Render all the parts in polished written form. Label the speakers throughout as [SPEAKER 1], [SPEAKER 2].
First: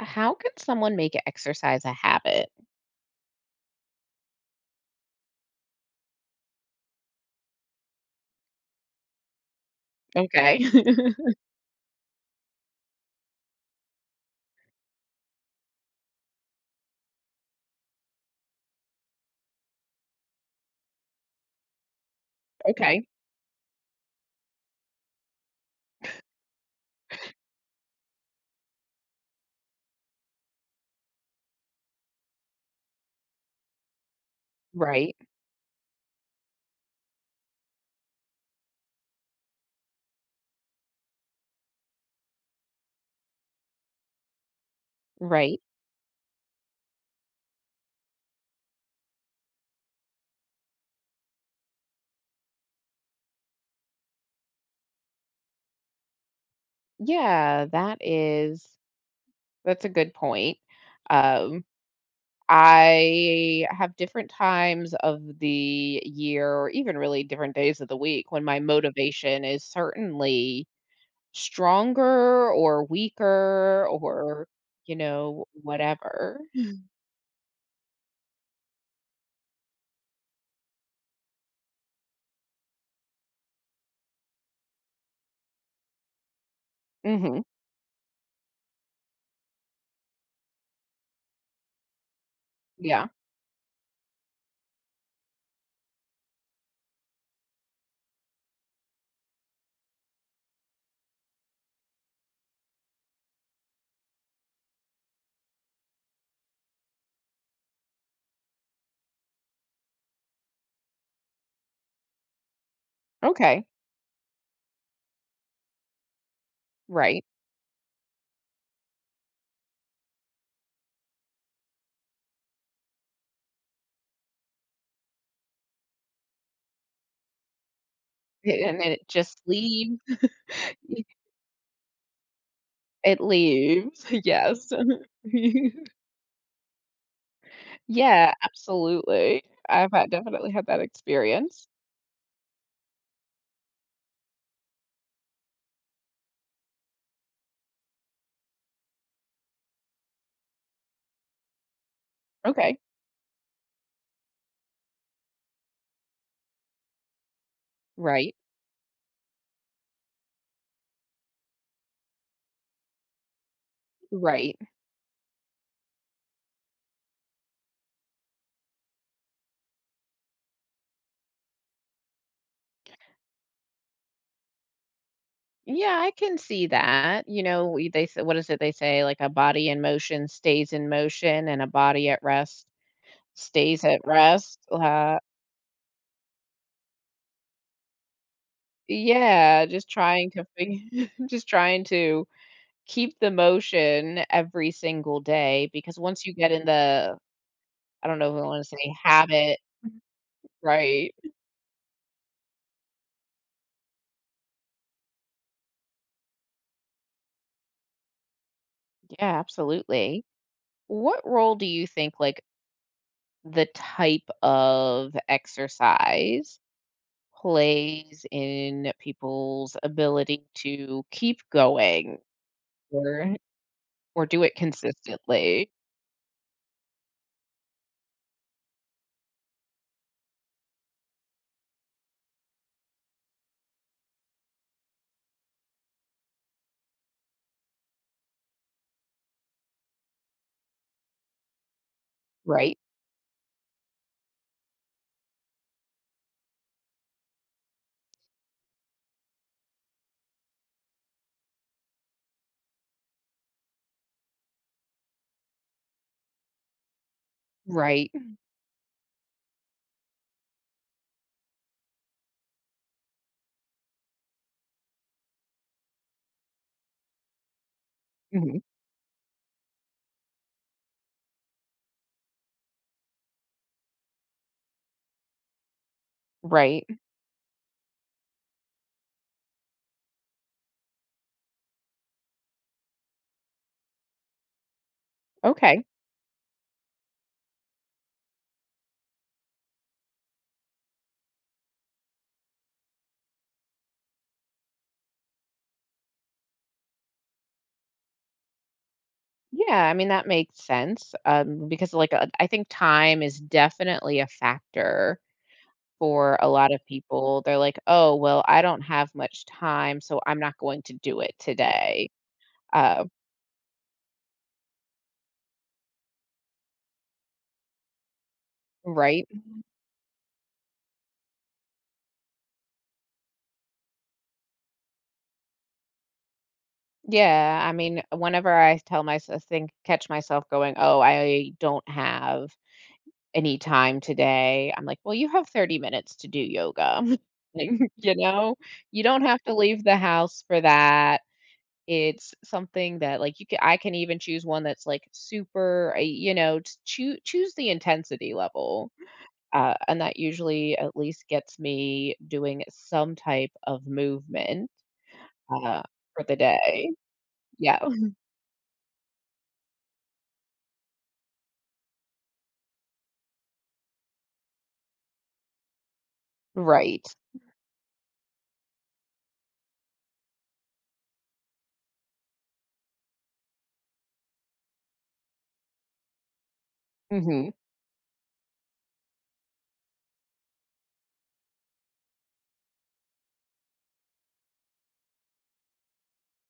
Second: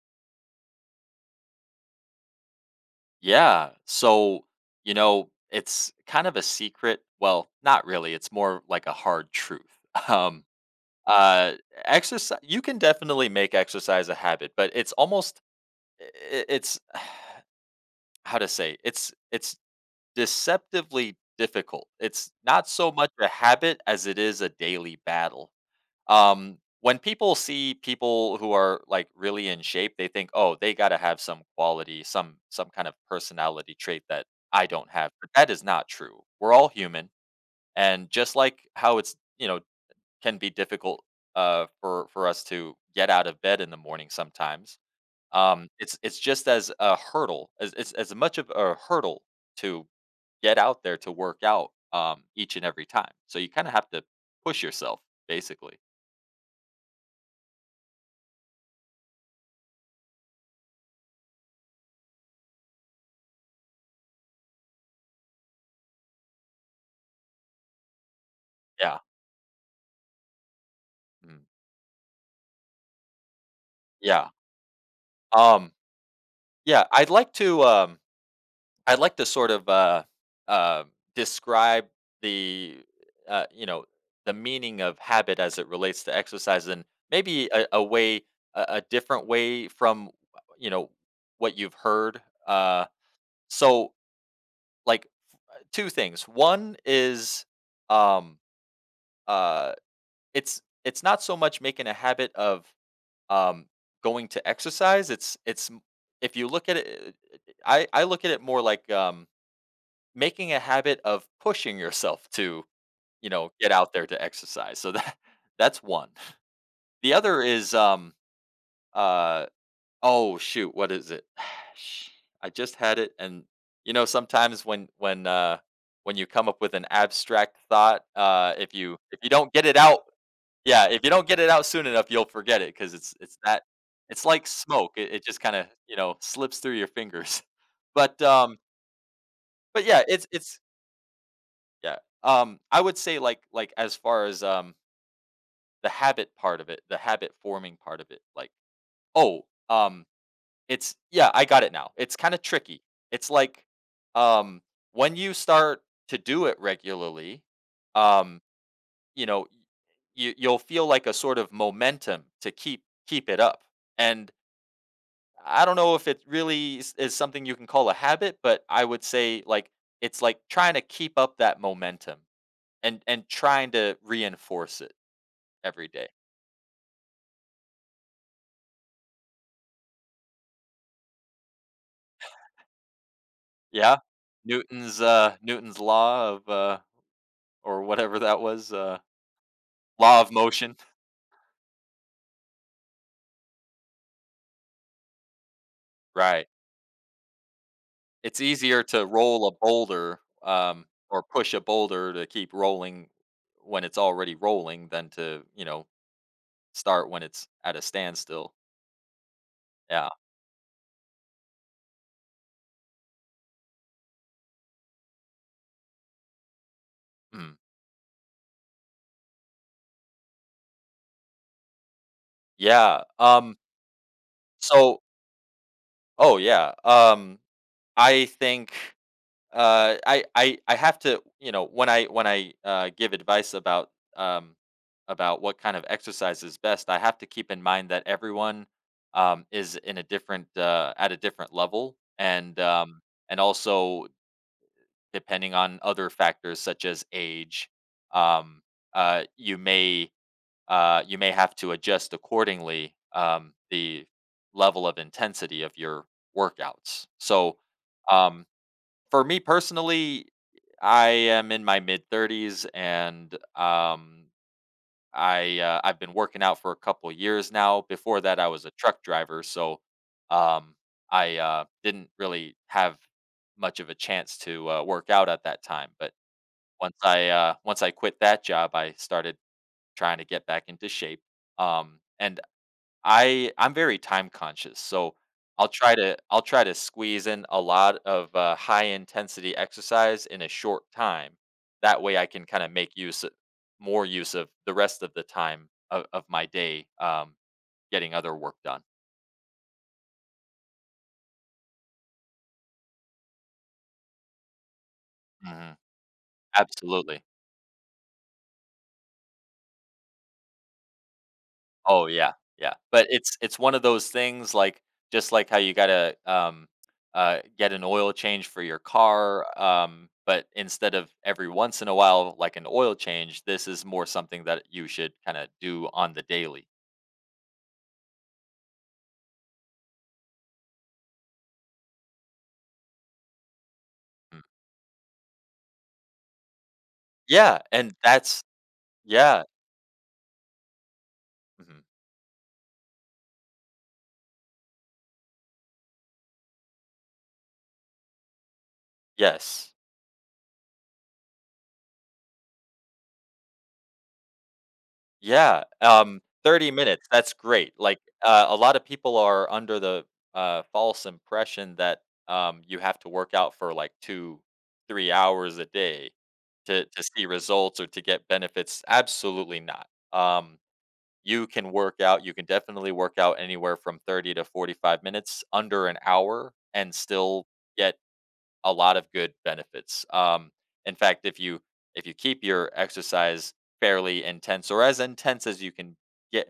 [SPEAKER 1] How can someone make exercise a habit?
[SPEAKER 2] Yeah. It's kind of a secret. Well, not really. It's more like a hard truth. Um,
[SPEAKER 1] Okay.
[SPEAKER 2] uh, exercise, you can definitely make exercise a habit, but it's almost, I- I- it's how to say, it's deceptively difficult. It's not so
[SPEAKER 1] Okay.
[SPEAKER 2] much a habit as it is a daily battle. When people see people who are like really in shape, they think, oh, they got to have some quality, some kind of personality trait that I don't have.
[SPEAKER 1] Right.
[SPEAKER 2] But that is not true. We're all human, and just like how it's you know can be difficult for us to get out of bed in the morning sometimes.
[SPEAKER 1] Right.
[SPEAKER 2] It's just as a hurdle, as much of a hurdle to get out there to work out each and every time. So you kind of have to push yourself, basically.
[SPEAKER 1] Yeah, that is that's a good point. Um, I have different times of the year, or even really different days of the week, when my
[SPEAKER 2] Yeah.
[SPEAKER 1] motivation is certainly
[SPEAKER 2] Mm.
[SPEAKER 1] stronger or weaker
[SPEAKER 2] Yeah.
[SPEAKER 1] or, you know,
[SPEAKER 2] Um,
[SPEAKER 1] whatever.
[SPEAKER 2] yeah, I'd like to sort of, uh, describe the, uh, you know, the meaning of habit as it relates to exercise, and
[SPEAKER 1] Hmm.
[SPEAKER 2] maybe a way, a different way from, you know, what you've heard. Uh,
[SPEAKER 1] Yeah.
[SPEAKER 2] so like two things. One is, um, uh, it's not so much making a habit of um, going to exercise. If you look at it, I look at it more like, making a habit of pushing yourself to, you know,
[SPEAKER 1] Okay.
[SPEAKER 2] get out there to exercise. So that, that's one. The
[SPEAKER 1] Right.
[SPEAKER 2] other is, uh oh shoot, what is it? Sh- I just had it, and you know, sometimes when when you come up with an abstract thought, if
[SPEAKER 1] And then
[SPEAKER 2] you,
[SPEAKER 1] it
[SPEAKER 2] if you
[SPEAKER 1] just
[SPEAKER 2] don't get it
[SPEAKER 1] leaves.
[SPEAKER 2] out, yeah, if you don't get it out soon enough, you'll forget it, because it's
[SPEAKER 1] It
[SPEAKER 2] it's that,
[SPEAKER 1] leaves,
[SPEAKER 2] it's like
[SPEAKER 1] yes.
[SPEAKER 2] smoke, it just kinda, you know, slips through your fingers. But,
[SPEAKER 1] Yeah,
[SPEAKER 2] um
[SPEAKER 1] absolutely.
[SPEAKER 2] but
[SPEAKER 1] I've
[SPEAKER 2] yeah,
[SPEAKER 1] had definitely had that experience.
[SPEAKER 2] yeah, I would say, like, as far as, the habit part of it, the habit forming part of it, like, oh, um, it's, yeah, I got it now. It's kinda
[SPEAKER 1] Okay.
[SPEAKER 2] tricky. It's like, um, when you start to do it regularly,
[SPEAKER 1] Right,
[SPEAKER 2] um, you know, you you'll feel like a sort of momentum to keep it up, and
[SPEAKER 1] right.
[SPEAKER 2] I don't know if it really is something you can call a habit, but I would say like it's like trying to keep up that momentum and trying to reinforce it every
[SPEAKER 1] Yeah,
[SPEAKER 2] day.
[SPEAKER 1] I can see that, you know, we they say what is it they say, like, "A body in motion stays in motion, and a body at rest stays
[SPEAKER 2] Yeah,
[SPEAKER 1] at rest."
[SPEAKER 2] Newton's uh Newton's law of, uh, or whatever that was, uh,
[SPEAKER 1] Yeah, just
[SPEAKER 2] law
[SPEAKER 1] trying
[SPEAKER 2] of
[SPEAKER 1] to
[SPEAKER 2] motion.
[SPEAKER 1] fig just trying to keep the motion every single day because once you
[SPEAKER 2] Right.
[SPEAKER 1] get in the I don't know
[SPEAKER 2] It's
[SPEAKER 1] if I wanna
[SPEAKER 2] easier
[SPEAKER 1] say
[SPEAKER 2] to roll a
[SPEAKER 1] habit,
[SPEAKER 2] boulder,
[SPEAKER 1] right.
[SPEAKER 2] or push a boulder, to keep rolling when it's already rolling than to, you know, start when it's at a standstill.
[SPEAKER 1] Yeah,
[SPEAKER 2] Yeah.
[SPEAKER 1] absolutely. What role do you think like the type of exercise
[SPEAKER 2] Mm.
[SPEAKER 1] plays in people's ability to keep going
[SPEAKER 2] Yeah.
[SPEAKER 1] or or do it
[SPEAKER 2] So.
[SPEAKER 1] consistently?
[SPEAKER 2] Oh yeah. I think, I have to, you know, when I give advice about, um about what kind of exercise is best, I have to keep in mind that everyone, is in a different, at a different level, and
[SPEAKER 1] Right?
[SPEAKER 2] also depending on other factors such as age, um you may, you may have to adjust accordingly, the level of intensity of your workouts. So,
[SPEAKER 1] Right.
[SPEAKER 2] um, for me personally, I am in my mid 30s, and, I've been working out for a couple years now. Before that, I
[SPEAKER 1] Mhm.
[SPEAKER 2] was a truck driver, so, um, I didn't really have much of a chance to, work out at that time. But
[SPEAKER 1] Right.
[SPEAKER 2] once I quit that job, I started trying to get back into shape. And I I'm very time conscious, so
[SPEAKER 1] Okay.
[SPEAKER 2] I'll try to squeeze in a lot of, high intensity exercise in a short time. That way, I can kind of make use more use of the rest of the time of my day, getting other work done.
[SPEAKER 1] Yeah, I mean that makes sense. Because I think time is definitely a factor
[SPEAKER 2] Hmm.
[SPEAKER 1] for a lot of
[SPEAKER 2] Absolutely.
[SPEAKER 1] people. They're like, "Oh, well, I don't have much time, so I'm not going to do it
[SPEAKER 2] Oh,
[SPEAKER 1] today."
[SPEAKER 2] yeah,
[SPEAKER 1] Uh,
[SPEAKER 2] but it's one of those things, like, just like how you gotta, get an oil change for your
[SPEAKER 1] right?
[SPEAKER 2] car, but instead of every once in a while, like an oil change, this is more something that you should kinda do on the daily.
[SPEAKER 1] Yeah, I mean, whenever I tell myself think catch myself going, "Oh, I don't have any time
[SPEAKER 2] Mm.
[SPEAKER 1] today." I'm like, "Well, you have 30 minutes to do yoga."
[SPEAKER 2] Yeah,
[SPEAKER 1] Like,
[SPEAKER 2] and
[SPEAKER 1] you
[SPEAKER 2] that's,
[SPEAKER 1] know? You don't have
[SPEAKER 2] yeah,
[SPEAKER 1] to leave the house for that.
[SPEAKER 2] mhm,
[SPEAKER 1] It's something that, like, you can I can even choose one that's, like, super, you know, t choose the intensity level,
[SPEAKER 2] yes.
[SPEAKER 1] and that usually at least gets me doing some type of movement,
[SPEAKER 2] Yeah,
[SPEAKER 1] uh, for the
[SPEAKER 2] 30
[SPEAKER 1] day.
[SPEAKER 2] minutes, that's great,
[SPEAKER 1] Yeah.
[SPEAKER 2] like, a lot of people are under the, false impression that, you have to work out for, like, 2, 3 hours a day to
[SPEAKER 1] Right.
[SPEAKER 2] see results or to get benefits. Absolutely not, um, you can work out, you can definitely work out anywhere from 30 to 45 minutes, under an hour, and still
[SPEAKER 1] Hmm.
[SPEAKER 2] get a lot of good benefits. In fact, if you, if you keep your exercise fairly intense, or as intense as you can get,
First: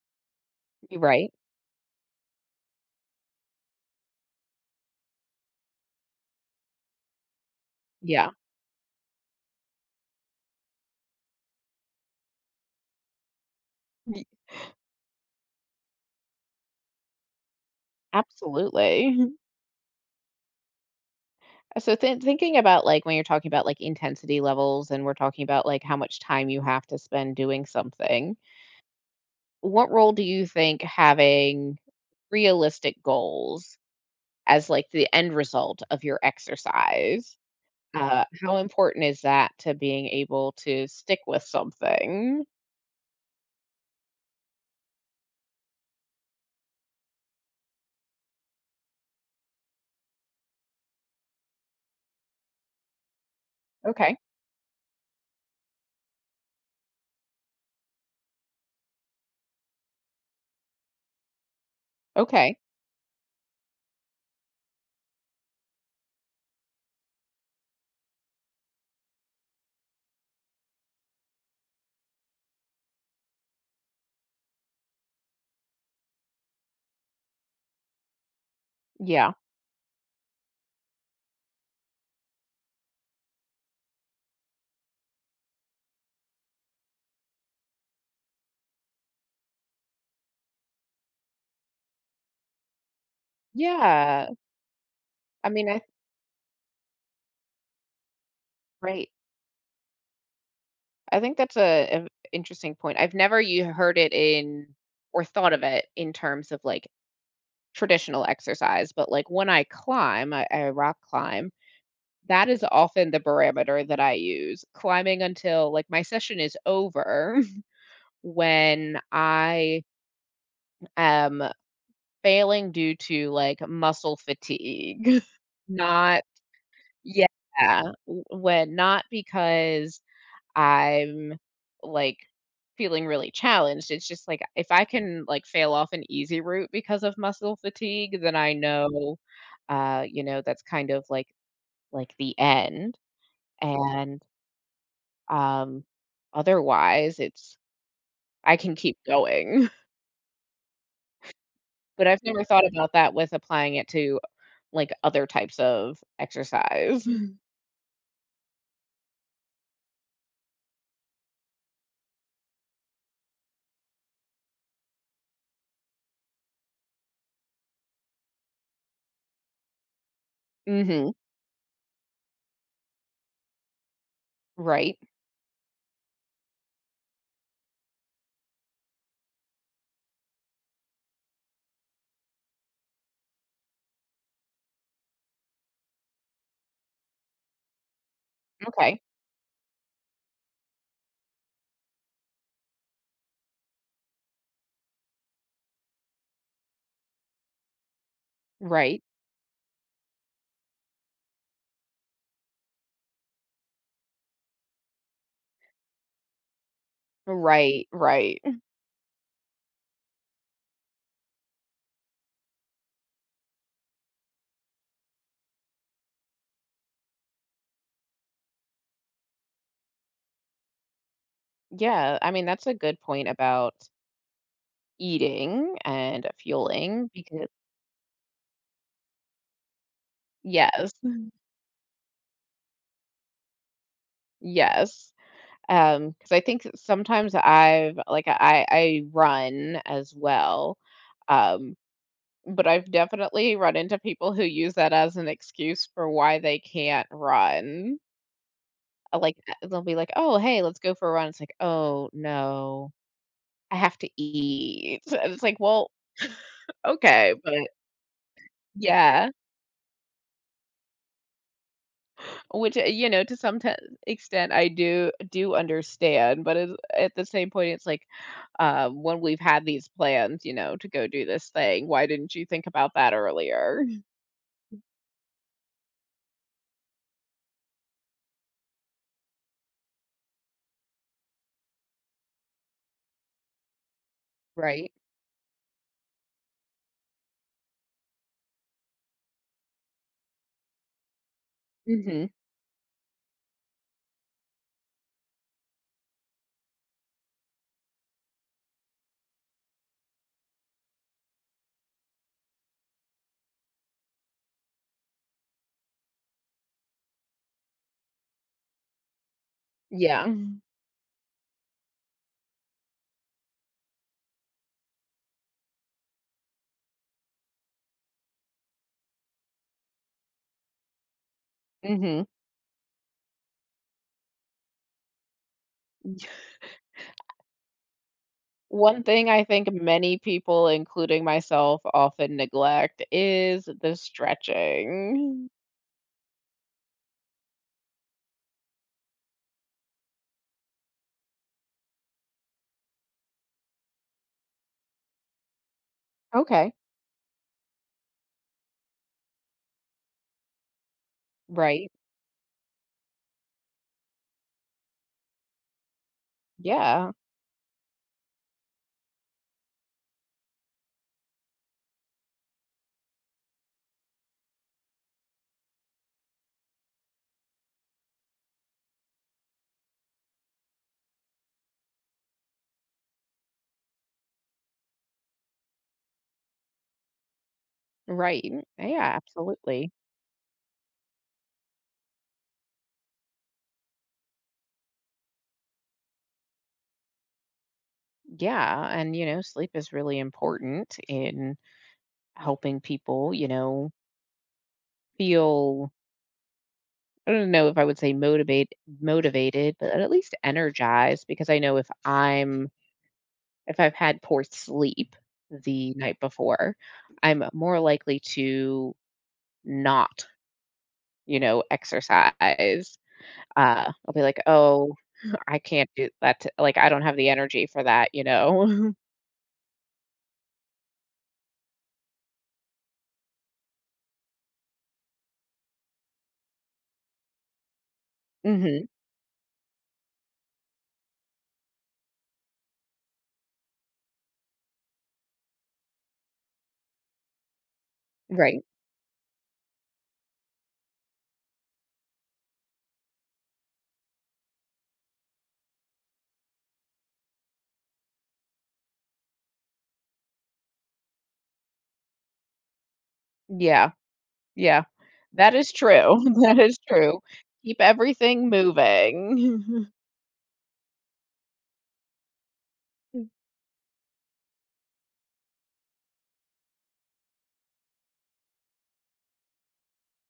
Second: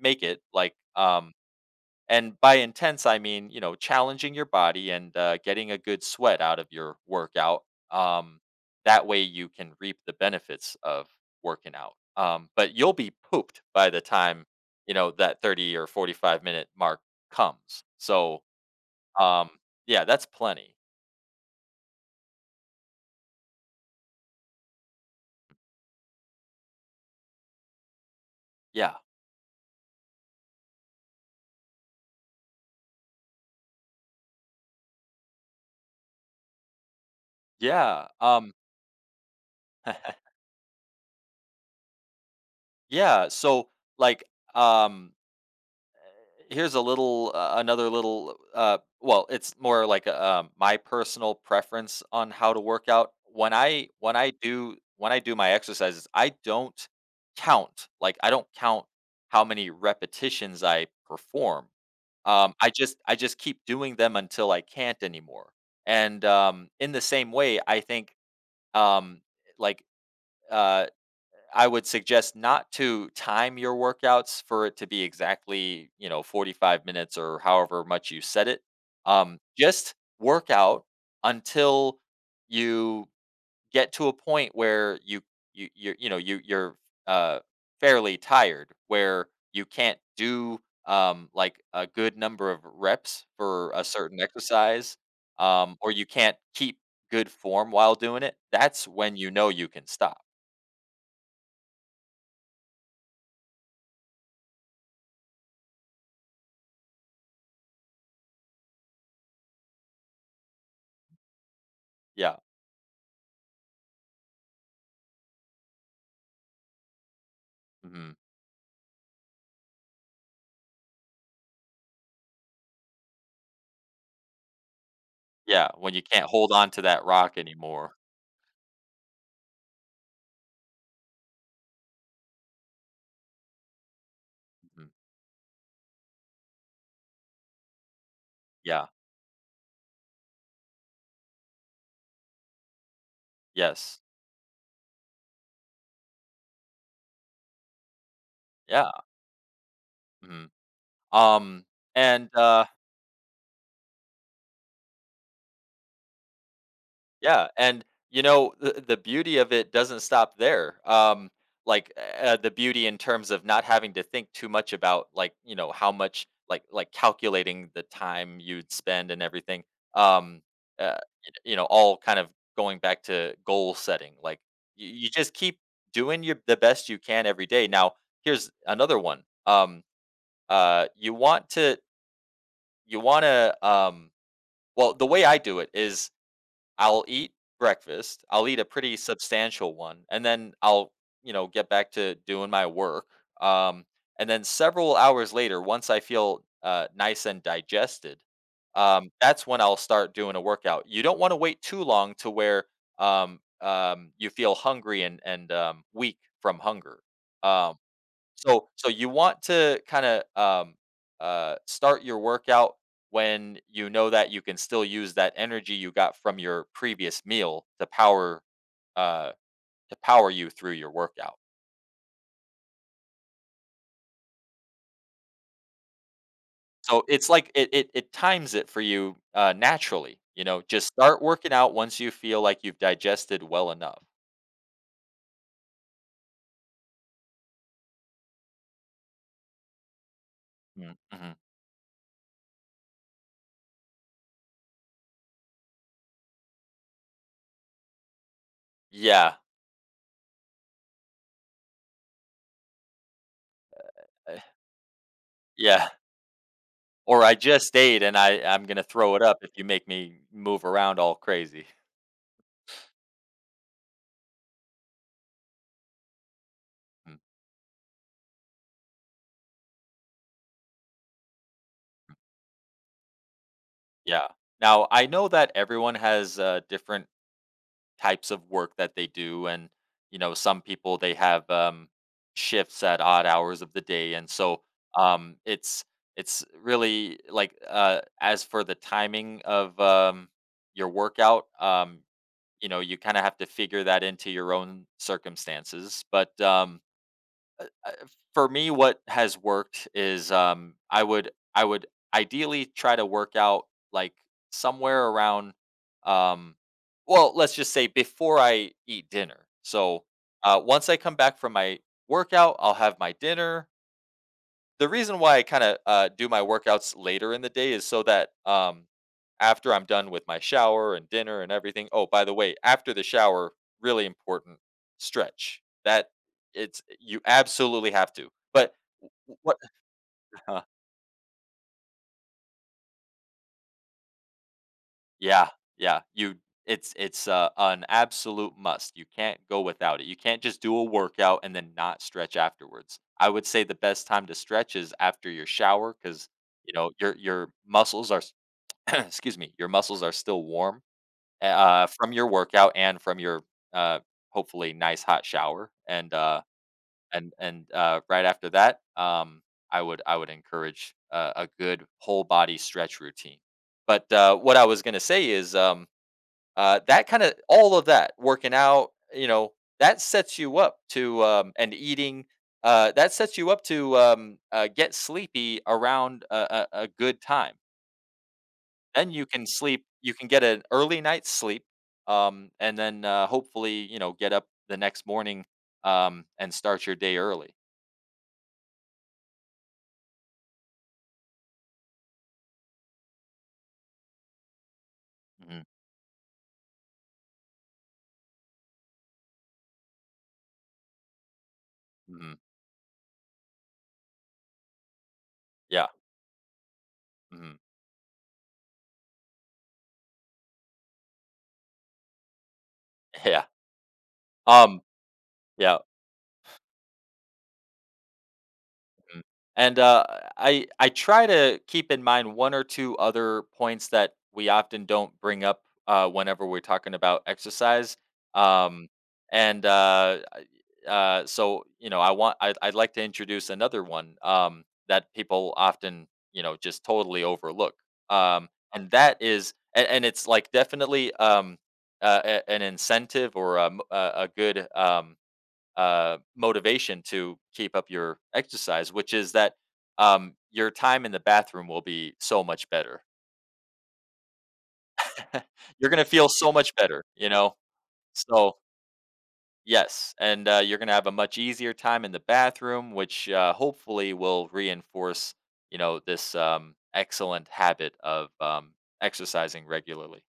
[SPEAKER 2] make it, like,
[SPEAKER 1] Right.
[SPEAKER 2] and by intense I mean, you know, challenging your body and, getting a good sweat out of your workout.
[SPEAKER 1] Yeah.
[SPEAKER 2] Um, that way you can reap the benefits of working out. But you'll be pooped by the
[SPEAKER 1] Y
[SPEAKER 2] time, you know, that 30 or 45-minute mark comes. So,
[SPEAKER 1] Absolutely.
[SPEAKER 2] um, yeah, that's plenty.
[SPEAKER 1] So thinking about, like, when you're talking about, like, intensity levels and we're talking about, like, how much time you have to spend doing something,
[SPEAKER 2] Yeah.
[SPEAKER 1] what role do you think having realistic goals as, like, the end result of your exercise,
[SPEAKER 2] Yeah,
[SPEAKER 1] how important is that to being able to stick with something?
[SPEAKER 2] yeah, so, like, um, here's a little, another little, uh, well, it's more like, a, my personal preference on how to work out. When
[SPEAKER 1] Okay.
[SPEAKER 2] I do my exercises, I don't count how many repetitions I perform.
[SPEAKER 1] Okay.
[SPEAKER 2] I just keep doing them until I can't anymore, and, in the same way, I think, um, like, uh I would suggest not to time your workouts for it to be exactly, you know, 45 minutes or however much you set it.
[SPEAKER 1] Yeah.
[SPEAKER 2] Just work out until you get to a point where you know you're uh, fairly tired, where you can't do, like a good number of reps for a certain
[SPEAKER 1] Yeah.
[SPEAKER 2] exercise,
[SPEAKER 1] I mean, I
[SPEAKER 2] or you can't keep good form while doing it. That's
[SPEAKER 1] right.
[SPEAKER 2] when you know you can stop.
[SPEAKER 1] I think that's a an interesting point. I've never you heard it in or thought of it in terms of like traditional exercise, but like when I climb, I rock climb,
[SPEAKER 2] Yeah.
[SPEAKER 1] that is often the barometer that I use. Climbing until like my session is over
[SPEAKER 2] Hmm.
[SPEAKER 1] when I am failing due to like muscle fatigue.
[SPEAKER 2] Yeah, when you
[SPEAKER 1] Not
[SPEAKER 2] can't hold on to that rock
[SPEAKER 1] yeah,
[SPEAKER 2] anymore.
[SPEAKER 1] when not because I'm, like, feeling really challenged. It's just, like, if I
[SPEAKER 2] Mhm.
[SPEAKER 1] can, like, fail off an easy route because of muscle fatigue, then I
[SPEAKER 2] Yeah.
[SPEAKER 1] know, you know, that's kind of, like, the end,
[SPEAKER 2] Yes.
[SPEAKER 1] and, um, otherwise, it's I can
[SPEAKER 2] Yeah.
[SPEAKER 1] keep going.
[SPEAKER 2] Mhm. Um,
[SPEAKER 1] But I've
[SPEAKER 2] and,
[SPEAKER 1] never thought
[SPEAKER 2] uh
[SPEAKER 1] about that with applying it to, like, other types of exercise.
[SPEAKER 2] yeah, and, you know, the beauty of it doesn't stop there. Like, the beauty in terms of not having to think too much about, like, you know, how much like, calculating the time you'd spend and everything. Um, uh,
[SPEAKER 1] Mhm.
[SPEAKER 2] y you know, all kind of going back to goal setting, like, you
[SPEAKER 1] Right.
[SPEAKER 2] you just keep doing your the best you can every day. Now, here's another one. You want to, um, well, the way I do it is I'll eat breakfast. I'll eat a pretty
[SPEAKER 1] Okay.
[SPEAKER 2] substantial one and then I'll, you know, get back to doing my work. Um, and then several hours later, once I feel, uh, nice and digested,
[SPEAKER 1] Right.
[SPEAKER 2] um, that's when I'll start doing a workout. You don't want to wait too long to where, you feel hungry and weak from hunger. Um,
[SPEAKER 1] Right, right.
[SPEAKER 2] so, you want to kinda, start your workout when you know that you can still use that energy you got from your previous meal to power, uh, to power you through your workout.
[SPEAKER 1] Yeah, I mean, that's a good point about eating and
[SPEAKER 2] So
[SPEAKER 1] fueling
[SPEAKER 2] it's
[SPEAKER 1] because
[SPEAKER 2] like it times it for you, naturally, you know, just
[SPEAKER 1] yes,
[SPEAKER 2] start working out once you feel like you've digested well enough.
[SPEAKER 1] yes, because I think that sometimes I've like, I run as well,
[SPEAKER 2] Mm, mhm.
[SPEAKER 1] um, but I've definitely run into people who use that as an excuse for why they can't run.
[SPEAKER 2] Yeah,
[SPEAKER 1] They'll be like, "Oh, hey, let's go for a run." It's like, "Oh, no, I have to
[SPEAKER 2] eh,
[SPEAKER 1] eat." And it's like,
[SPEAKER 2] yeah,
[SPEAKER 1] "Well,
[SPEAKER 2] or
[SPEAKER 1] okay,
[SPEAKER 2] I
[SPEAKER 1] but"
[SPEAKER 2] just ate, and I'm gonna throw it
[SPEAKER 1] Yeah.
[SPEAKER 2] up if you make me move around all crazy.
[SPEAKER 1] Which, you know, to some t extent, I do do understand, but
[SPEAKER 2] Hmm.
[SPEAKER 1] at the same point, it's like, when we've had these plans, you know, to go do this thing, why didn't you think about that earlier?
[SPEAKER 2] Yeah. Now, I know that everyone has, different types of work that they do, and you know, some people they have, shifts at odd hours of the day, and so,
[SPEAKER 1] Right.
[SPEAKER 2] um, it's it's really like, as for the timing of, your workout,
[SPEAKER 1] Mhm.
[SPEAKER 2] you know, you kind of have to figure that into your own circumstances. But, uh, for me, what has worked is, I would ideally try to work out, like, somewhere around, um, well, let's just say before I eat dinner. So,
[SPEAKER 1] Yeah.
[SPEAKER 2] once I come back from my workout, I'll have my dinner. The reason why I kind of, do my workouts later in the day is so that, after I'm done with my shower and dinner and everything. Oh, by
[SPEAKER 1] Mhm.
[SPEAKER 2] the way, after the shower, really important, stretch. That, it's, you absolutely have to. But
[SPEAKER 1] One
[SPEAKER 2] w-
[SPEAKER 1] thing I
[SPEAKER 2] w-
[SPEAKER 1] think many
[SPEAKER 2] what?
[SPEAKER 1] people, including myself, often neglect is the
[SPEAKER 2] yeah,
[SPEAKER 1] stretching.
[SPEAKER 2] yeah. You, it's an absolute must. You can't go without it. You can't just do a workout and then not stretch afterwards. I would say the best time to stretch is after your shower because you
[SPEAKER 1] Okay.
[SPEAKER 2] know your muscles are, excuse me, your muscles are still warm,
[SPEAKER 1] Right.
[SPEAKER 2] from your workout and from your, uh, hopefully nice hot shower. And,
[SPEAKER 1] Yeah.
[SPEAKER 2] right after that, I would encourage, a good whole body stretch routine. But, what I was gonna say is, that kind of, all of that working out, you know, that sets you up to, and eating. That sets you up to, get sleepy around a good time.
[SPEAKER 1] Right.
[SPEAKER 2] Then
[SPEAKER 1] Yeah,
[SPEAKER 2] you can sleep,
[SPEAKER 1] absolutely.
[SPEAKER 2] you can get an early night's sleep, and then, hopefully, you know, get up the next morning, and start your day early.
[SPEAKER 1] Yeah, and, you know, sleep is really important in helping people, you know,
[SPEAKER 2] Mhm,
[SPEAKER 1] feel I don't know if I would say motivated, but at least energized because I know if
[SPEAKER 2] mhm,
[SPEAKER 1] I'm if I've had poor sleep
[SPEAKER 2] yeah,
[SPEAKER 1] the night before, I'm
[SPEAKER 2] mhm,
[SPEAKER 1] more likely to not, you know, exercise.
[SPEAKER 2] yeah,
[SPEAKER 1] I'll be like,
[SPEAKER 2] um,
[SPEAKER 1] oh, I
[SPEAKER 2] yeah.
[SPEAKER 1] can't do that. Like, I don't have the energy for that, you know?
[SPEAKER 2] Mhm. And, uh, I try to keep in mind one or two other points that we often don't bring up, whenever we're talking about exercise.
[SPEAKER 1] Hmm.
[SPEAKER 2] Um, and uh, I- so you know, I'd like to introduce another one, that people often, you know, just totally overlook. Um,
[SPEAKER 1] Right.
[SPEAKER 2] and that is, and it's like definitely, an incentive, or a good, motivation to keep up your exercise, which is that, your time in the bathroom will be so much better.
[SPEAKER 1] Yeah. Yeah. That is
[SPEAKER 2] you're gonna
[SPEAKER 1] true.
[SPEAKER 2] feel so
[SPEAKER 1] That
[SPEAKER 2] much
[SPEAKER 1] is
[SPEAKER 2] better,
[SPEAKER 1] true.
[SPEAKER 2] you know.
[SPEAKER 1] Keep everything
[SPEAKER 2] So
[SPEAKER 1] moving.
[SPEAKER 2] yes, and, you're gonna have a much easier time in the bathroom, which, hopefully will reinforce, you know, this, excellent habit of, exercising regularly.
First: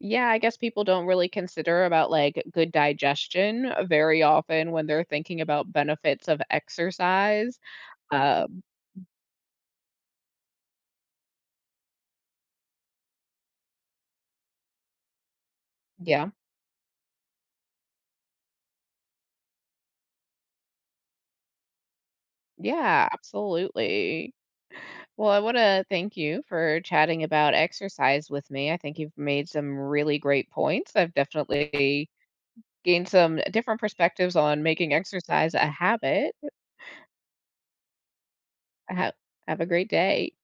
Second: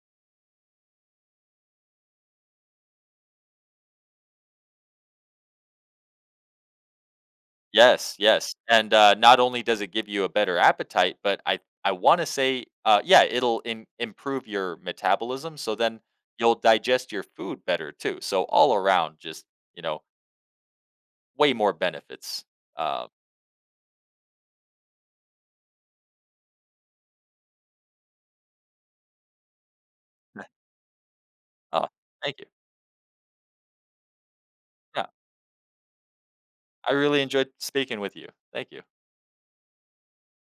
[SPEAKER 1] Yeah, I guess people don't really consider about like good digestion very often when they're thinking about benefits of exercise.
[SPEAKER 2] Yes, yes,
[SPEAKER 1] Um,
[SPEAKER 2] and, not only does it give you a better appetite, but I wanna say, yeah, it'll in improve your metabolism, so then
[SPEAKER 1] yeah,
[SPEAKER 2] you'll digest your food better too, so all around just, you know, way more benefits. Uh,
[SPEAKER 1] yeah, absolutely. Well, I want to thank you for chatting about exercise with me. I think you've made some really great points. I've
[SPEAKER 2] oh,
[SPEAKER 1] definitely
[SPEAKER 2] thank you.
[SPEAKER 1] gained some different perspectives on making
[SPEAKER 2] Yeah,
[SPEAKER 1] exercise a habit.
[SPEAKER 2] I really enjoyed speaking with you. Thank you.
[SPEAKER 1] Have, have a great day.